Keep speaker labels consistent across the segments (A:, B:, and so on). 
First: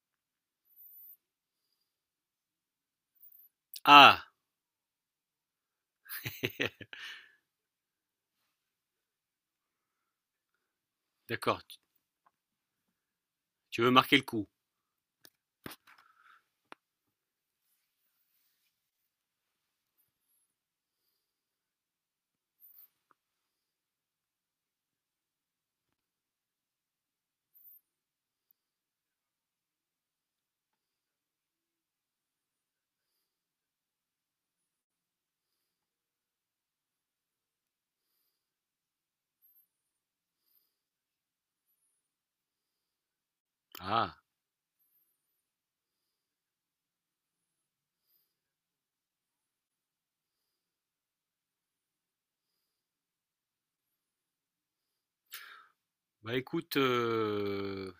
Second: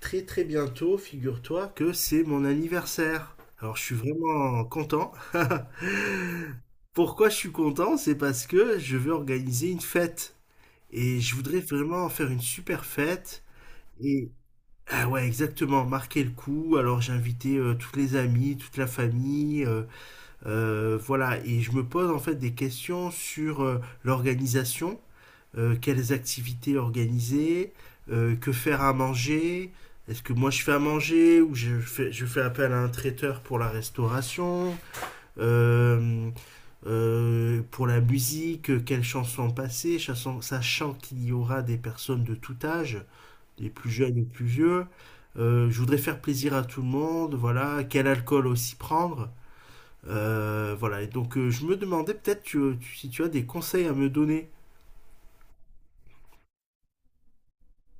A: Très très bientôt, figure-toi que c'est mon anniversaire. Alors je suis
B: Ah!
A: vraiment content. Pourquoi je suis content? C'est parce que je veux organiser une fête. Et je voudrais
B: D'accord, tu
A: vraiment faire une super fête.
B: tu veux marquer le
A: Et
B: coup.
A: ah ouais, exactement, marquer le coup. Alors j'ai invité toutes les amies, toute la famille, voilà. Et je me pose en fait des questions sur l'organisation, quelles activités organiser, que faire à manger, est-ce que moi je fais à manger ou je fais appel à un traiteur pour la restauration, euh, pour la musique, quelles chansons passer, sachant qu'il y aura des personnes de tout âge, des plus
B: Ah,
A: jeunes et plus vieux. Je voudrais faire plaisir à tout le monde, voilà, quel alcool aussi prendre. Voilà, et donc je me demandais peut-être si tu as des conseils à me donner.
B: bah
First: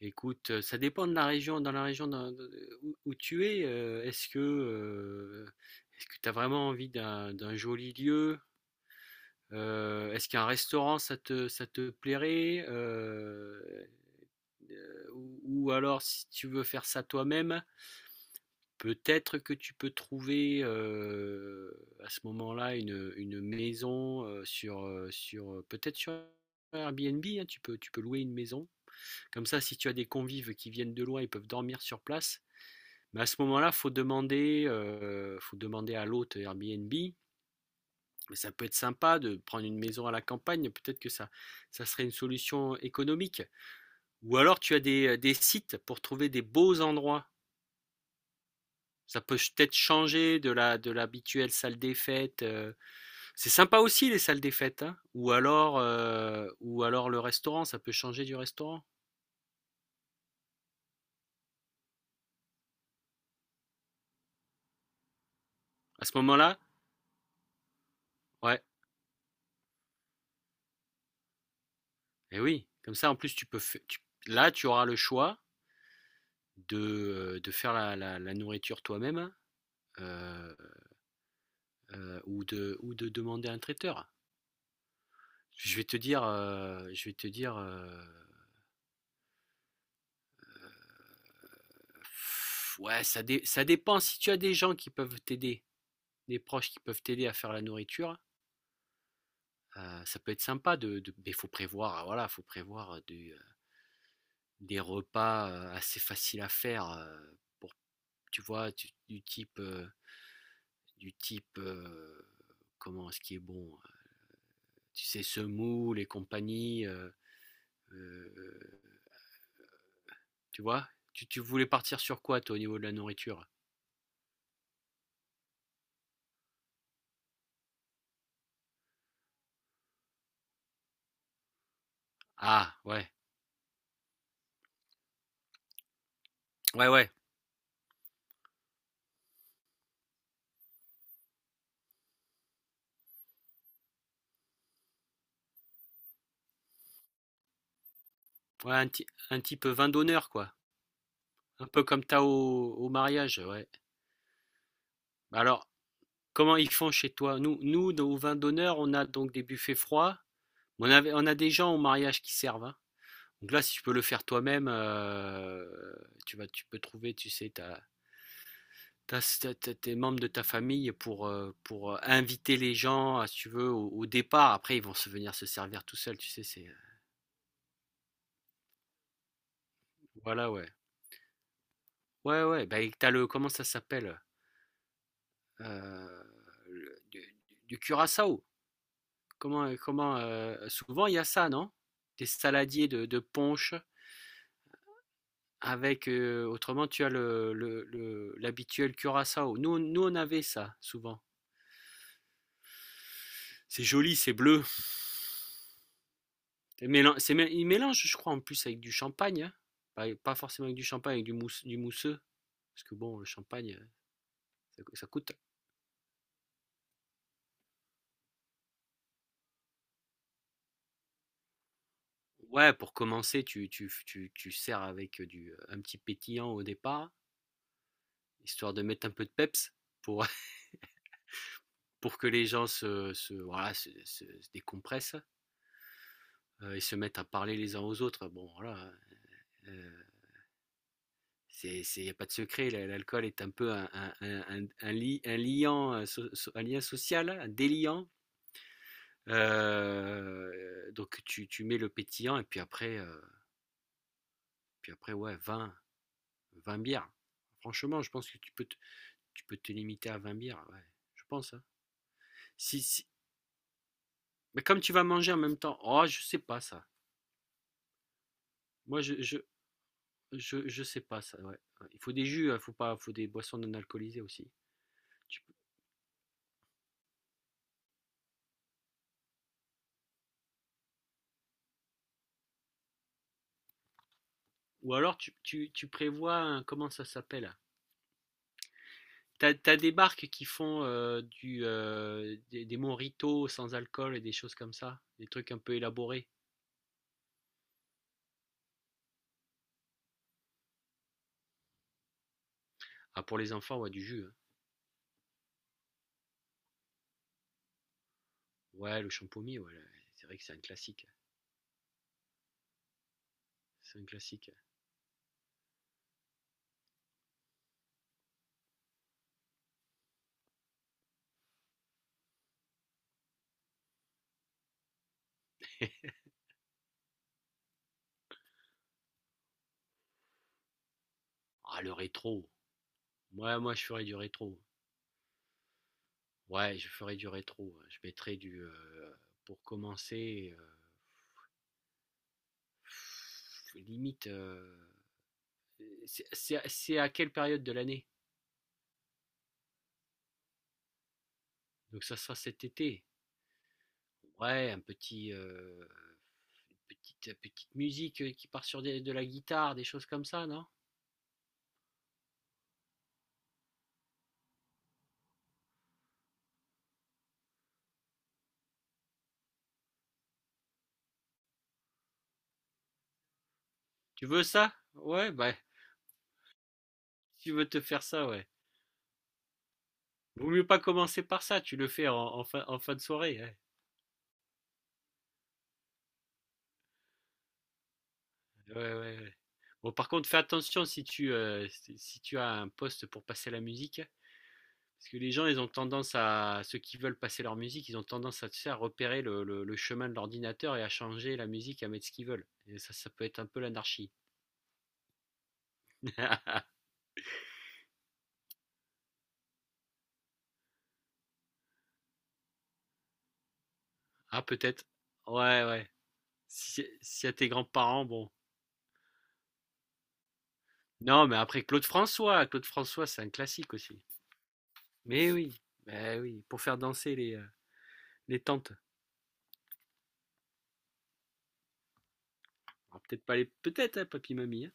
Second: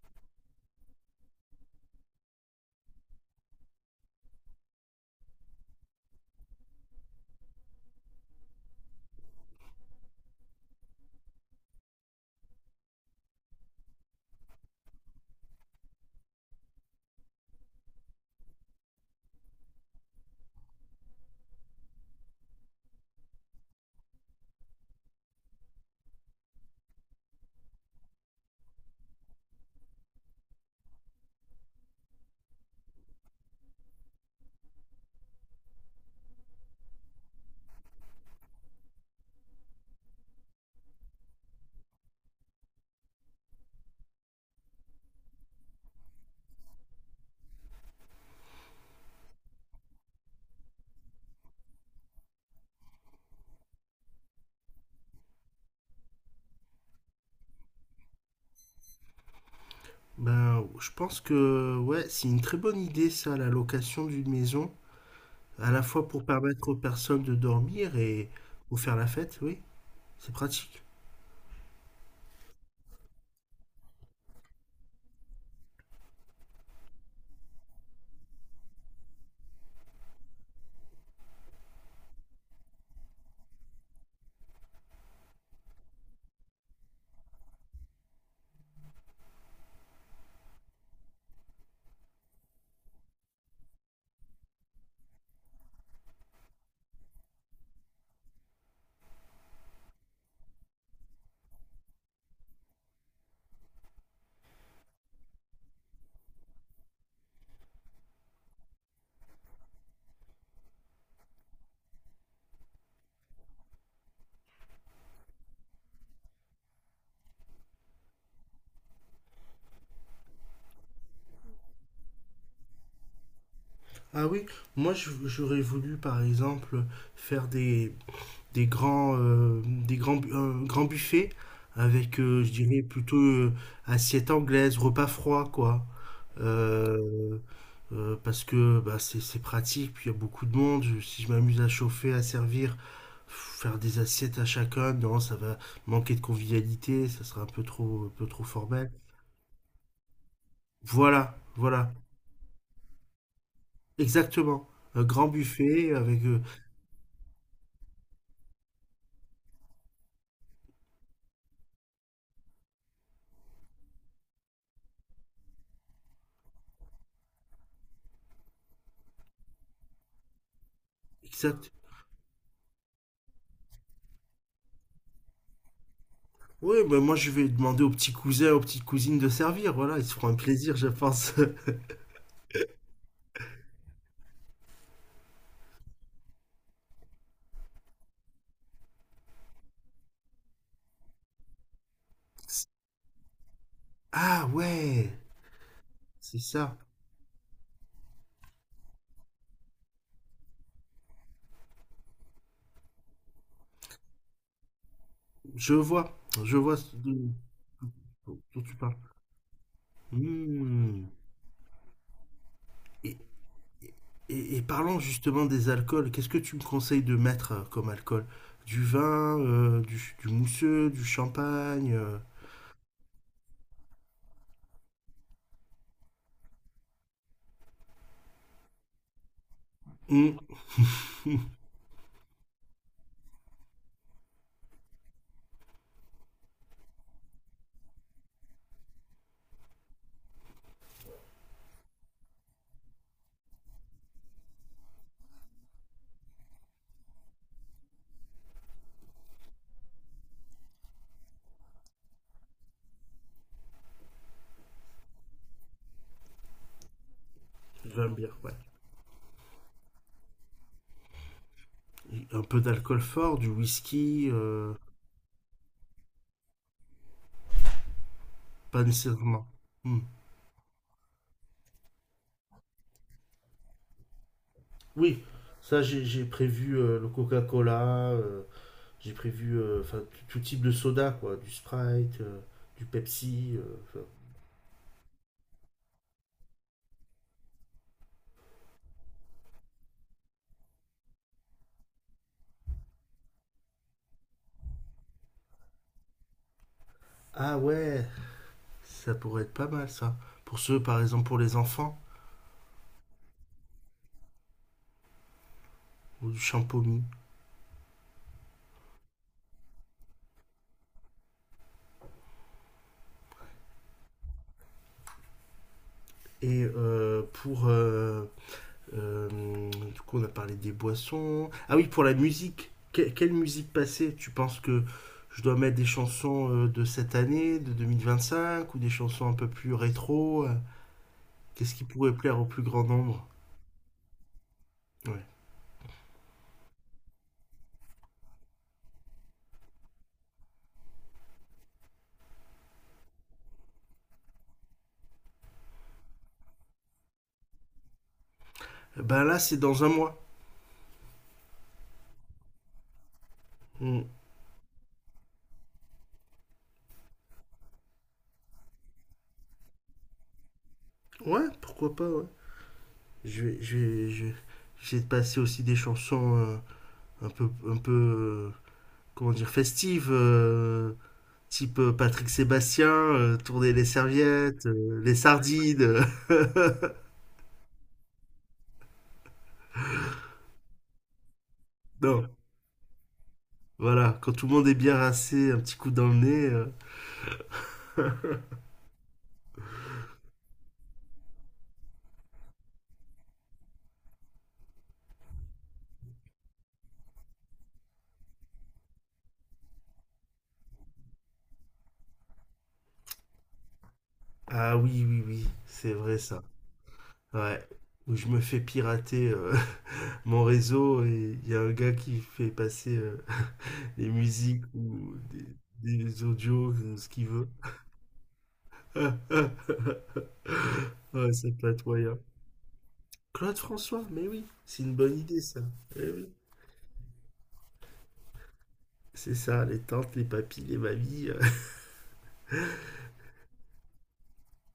B: écoute, ça dépend de la région dans de où tu es, est-ce que tu as vraiment envie d'un joli lieu? Est-ce qu'un restaurant ça te plairait? Ou alors si tu veux faire ça toi-même, peut-être que tu peux trouver, à ce moment-là une maison, peut-être sur Airbnb, hein, tu peux louer une maison. Comme ça, si tu as des convives qui viennent de loin, ils peuvent dormir sur place. Mais à ce moment-là, faut demander à l'hôte Airbnb. Mais ça peut être sympa de prendre une maison à la campagne, peut-être que ça serait une solution économique. Ou alors tu as des sites pour trouver des beaux endroits. Ça peut peut-être changer de la de l'habituelle salle des fêtes. C'est sympa aussi les salles des fêtes, hein. Ou alors le restaurant, ça peut changer du restaurant.
A: Ben, je pense que ouais, c'est une très bonne idée ça, la location d'une maison, à la
B: À
A: fois
B: ce
A: pour
B: moment-là,
A: permettre aux personnes de dormir et
B: ouais.
A: pour faire la fête, oui, c'est pratique.
B: Et oui, comme ça en plus tu peux fa- tu- là tu auras le choix de, de faire la nourriture toi-même hein, euh, ou de demander à un traiteur. Je vais te dire ouais, ça dépend si tu as des gens qui peuvent t'aider, des proches qui peuvent t'aider à faire la nourriture. Ça peut être sympa mais il faut prévoir, voilà, faut prévoir des repas assez faciles à faire pour, tu vois, du type, du type, euh, comment ce qui est bon, tu sais, semoule et compagnie, euh, tu vois, tu voulais partir sur quoi, toi, au niveau de la nourriture?
A: Ah oui, j'aurais voulu par exemple faire des grands, un grand buffet avec, je
B: Ah,
A: dirais,
B: ouais,
A: plutôt assiette anglaise, repas froid, quoi.
B: ouais, ouais,
A: Euh, Parce que bah, c'est pratique, puis il y a beaucoup de monde. Si je m'amuse à chauffer, à servir, faire des assiettes à chacun, non, ça va manquer de convivialité, ça sera un peu trop
B: ouais, un,
A: formel.
B: ti- un type vin d'honneur, quoi,
A: Voilà,
B: un peu
A: voilà,
B: comme t'as au mariage, ouais.
A: exactement. Un grand
B: Bah alors,
A: buffet avec...
B: comment ils font chez toi? Nous, nous, au vin d'honneur, on a donc des buffets froids. On a des gens au mariage qui servent. Hein. Donc là, si tu peux le faire toi-même, tu peux trouver, tu sais, tes membres de ta famille pour,
A: exact.
B: inviter les gens, si tu veux, au départ. Après, ils vont se venir se servir tout seuls, tu sais. C'est, euh,
A: Oui, ben moi je vais demander aux petits cousins, aux petites cousines de servir. Voilà, ils se feront un
B: voilà, ouais.
A: plaisir, je pense.
B: Ouais, ouais. Bah, et t'as le, comment ça s'appelle. Euh, le- du, du curaçao. Comment, comment souvent il y a ça, non? Des saladiers de punch.
A: Ah ouais,
B: Avec,
A: c'est ça.
B: autrement, tu as l'habituel curaçao. Nous, nous, on avait ça, souvent. C'est joli, c'est bleu.
A: Je vois, je vois
B: Et
A: ce de-
B: il mélange, je crois, en
A: dont
B: plus
A: tu
B: avec du
A: parles.
B: champagne. Hein. Pas, pas forcément avec du
A: Hmm.
B: champagne, avec du mousseux. Parce que bon,
A: Et,
B: le champagne,
A: et
B: ça,
A: parlons
B: ça coûte.
A: justement des alcools. Qu'est-ce que tu me conseilles de mettre comme alcool? Du vin, du mousseux, du champagne.
B: Ouais, pour commencer, tu sers avec un petit pétillant au départ, histoire de mettre un peu de peps pour,
A: Hmm, hmm,
B: pour que les gens voilà, se décompressent et se mettent à parler les uns aux autres. Bon, voilà. Hein. Euh, il n'y a pas de secret, l'alcool est un peu un liant, un lien social, un déliant. Euh, donc tu mets le pétillant et puis après, ouais, vingt bières. Franchement, je
A: j'aime
B: pense que
A: ouais.
B: tu peux te limiter à 20 bières, ouais, je pense. Hein.
A: Un peu
B: Si,
A: d'alcool
B: si-
A: fort, du whisky,
B: Mais comme tu vas manger en même temps, oh, je sais pas ça.
A: pas
B: Moi, je, je,
A: nécessairement. Hmm.
B: je, je sais pas ça, ouais. Ouais, il faut des jus, il faut pas, faut des boissons non alcoolisées aussi.
A: Oui,
B: Tu-
A: ça j'ai prévu le Coca-Cola, j'ai prévu enfin tout type de soda quoi, du Sprite, du Pepsi. Enfin.
B: Ou alors tu prévois, un- comment ça s'appelle? T'as des barques qui font des mojitos sans alcool et des choses comme ça, des trucs un peu élaborés.
A: Ah ouais, ça pourrait être pas mal ça. Pour ceux par exemple pour les enfants
B: Ah, pour les enfants, ouais, du jus. Hein.
A: ou du champomy.
B: Ouais, le champomy, ouais, c'est vrai que c'est un classique. C'est un classique.
A: Et pour du coup on a parlé des boissons. Ah oui pour la musique. Quelle musique passer? Tu penses que je dois mettre des chansons de cette année, de 2025 ou des chansons un peu plus rétro? Qu'est-ce
B: Ah,
A: qui
B: le
A: pourrait plaire au
B: rétro.
A: plus grand nombre?
B: Ouais, moi, je ferais du rétro.
A: Ouais.
B: Ouais, je ferais du rétro, ouais. Je mettrais du. Pour commencer, limite. C'est à quelle période de l'année?
A: Eh ben là, c'est dans un mois.
B: Donc, ça sera cet été.
A: Mm.
B: Ouais, petite musique qui part sur de la guitare, des choses comme ça, non?
A: Ouais, pourquoi pas, ouais. Je vais, je vais, je vais- J'essaie de passer aussi des chansons un peu, comment dire, festives, type Patrick Sébastien, tourner les
B: Tu veux
A: serviettes,
B: ça?
A: les
B: Ouais, bah, si
A: sardines.
B: tu veux te faire ça, ouais. Vaut mieux pas commencer par ça, tu le fais en,
A: Non,
B: en fin, en fin de soirée. Ouais.
A: voilà, quand tout le monde est bien rincé, un petit coup dans le nez.
B: Ouais, ouais, ouais. Bon, par contre, fais attention si tu as un poste pour passer la musique. Parce que les gens, ils ont tendance à, ceux qui veulent passer leur musique, ils ont tendance à, tu sais, à repérer le chemin de l'ordinateur et à changer la musique, à mettre ce qu'ils veulent. Et ça peut être un peu l'anarchie.
A: Ah oui, oui, oui, c'est vrai ça. Ouais, où je me fais pirater mon réseau et il y a un gars qui fait passer des
B: Ah,
A: musiques
B: peut-être.
A: ou
B: Ouais, ouais.
A: des audios,
B: Si,
A: ce
B: si
A: qu'il
B: à
A: veut.
B: tes grands-parents, bon. Non,
A: Ouais,
B: mais
A: c'est
B: après Claude
A: patoyant.
B: François, Claude François, c'est un
A: Claude
B: classique aussi.
A: François, mais oui, c'est une bonne idée ça. Eh
B: Mais
A: oui,
B: oui, pour faire danser les tantes.
A: c'est ça, les tantes, les papis, les mamies.
B: Alors, peut-être pas les, peut-être hein, papy mamie. Hein.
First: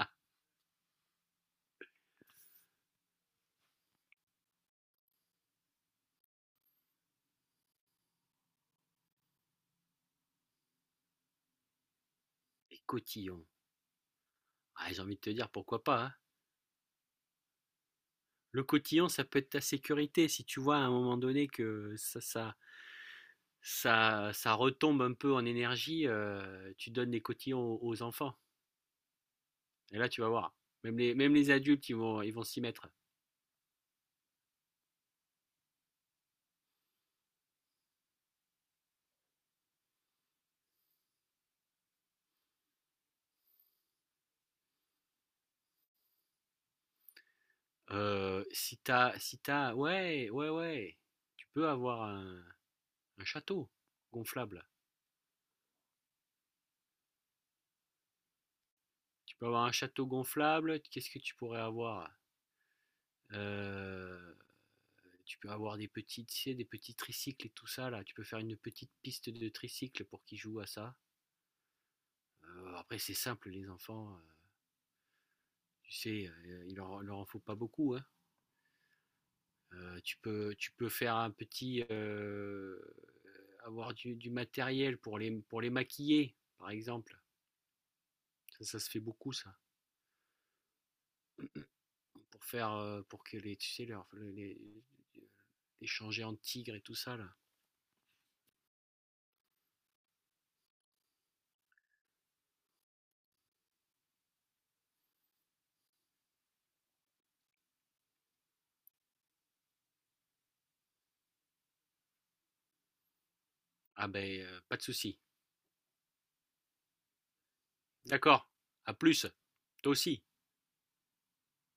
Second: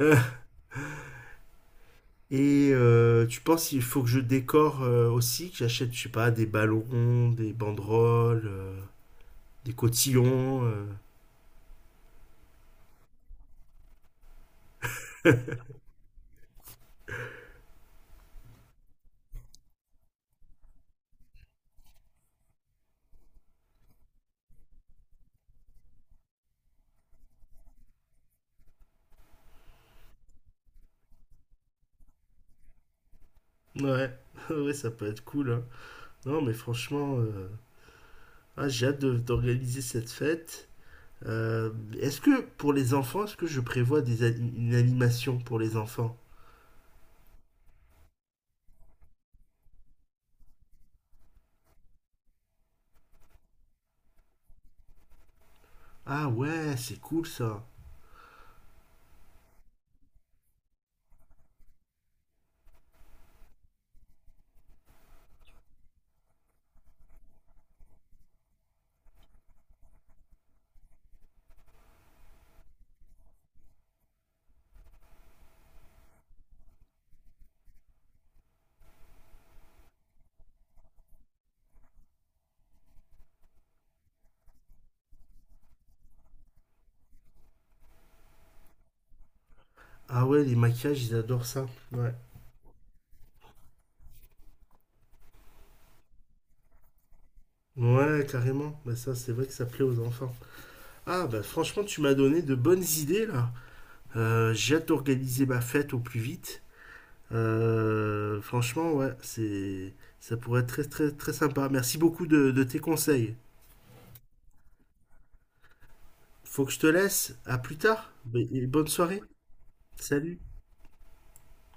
A: euh. Et tu penses qu'il faut que je décore aussi, que j'achète, je sais pas, des ballons, des banderoles, des cotillons.
B: Les cotillons. Ah, j'ai envie de te dire pourquoi pas. Hein. Le cotillon, ça peut être ta sécurité si tu vois à un moment donné que ça retombe un peu en énergie. Tu donnes des cotillons aux enfants. Et là, tu vas voir. Même les adultes, ils vont s'y mettre.
A: Ouais, ouais, ça peut être cool. Hein. Non, mais franchement, ah, j'ai hâte d'organiser cette fête. Euh, Est-ce que pour les enfants, est-ce que je prévois une animation pour les enfants?
B: Si t'as, si t'as, ouais, ouais, ouais, tu peux avoir un château gonflable.
A: Ah ouais, c'est cool ça.
B: Tu peux avoir un château gonflable. Qu'est-ce que tu pourrais avoir? Euh, Tu peux avoir des petits, tu sais, des petits tricycles et tout ça là. Tu peux faire une petite piste de tricycle pour qu'ils jouent à ça. Après, c'est simple, les enfants. Tu sais, leur en faut pas beaucoup. Hein. Tu peux faire avoir du matériel pour les maquiller, par exemple. Ça se fait beaucoup ça.
A: Ah ouais, les maquillages, ils adorent ça. Ouais.
B: Pour que les, tu sais, les, échanger en tigre et tout ça là.
A: Ouais, carrément. Bah ça, c'est vrai que ça plaît aux enfants. Ah bah franchement, tu m'as donné de bonnes idées là. J'ai hâte d'organiser ma fête au plus vite. Franchement, ouais, c'est ça pourrait être très très très sympa. Merci beaucoup de tes conseils.
B: Ah ben, pas de souci.
A: Faut que je te laisse. À plus tard.
B: D'accord.
A: Et bonne
B: À
A: soirée.
B: plus. Toi aussi.
A: Salut.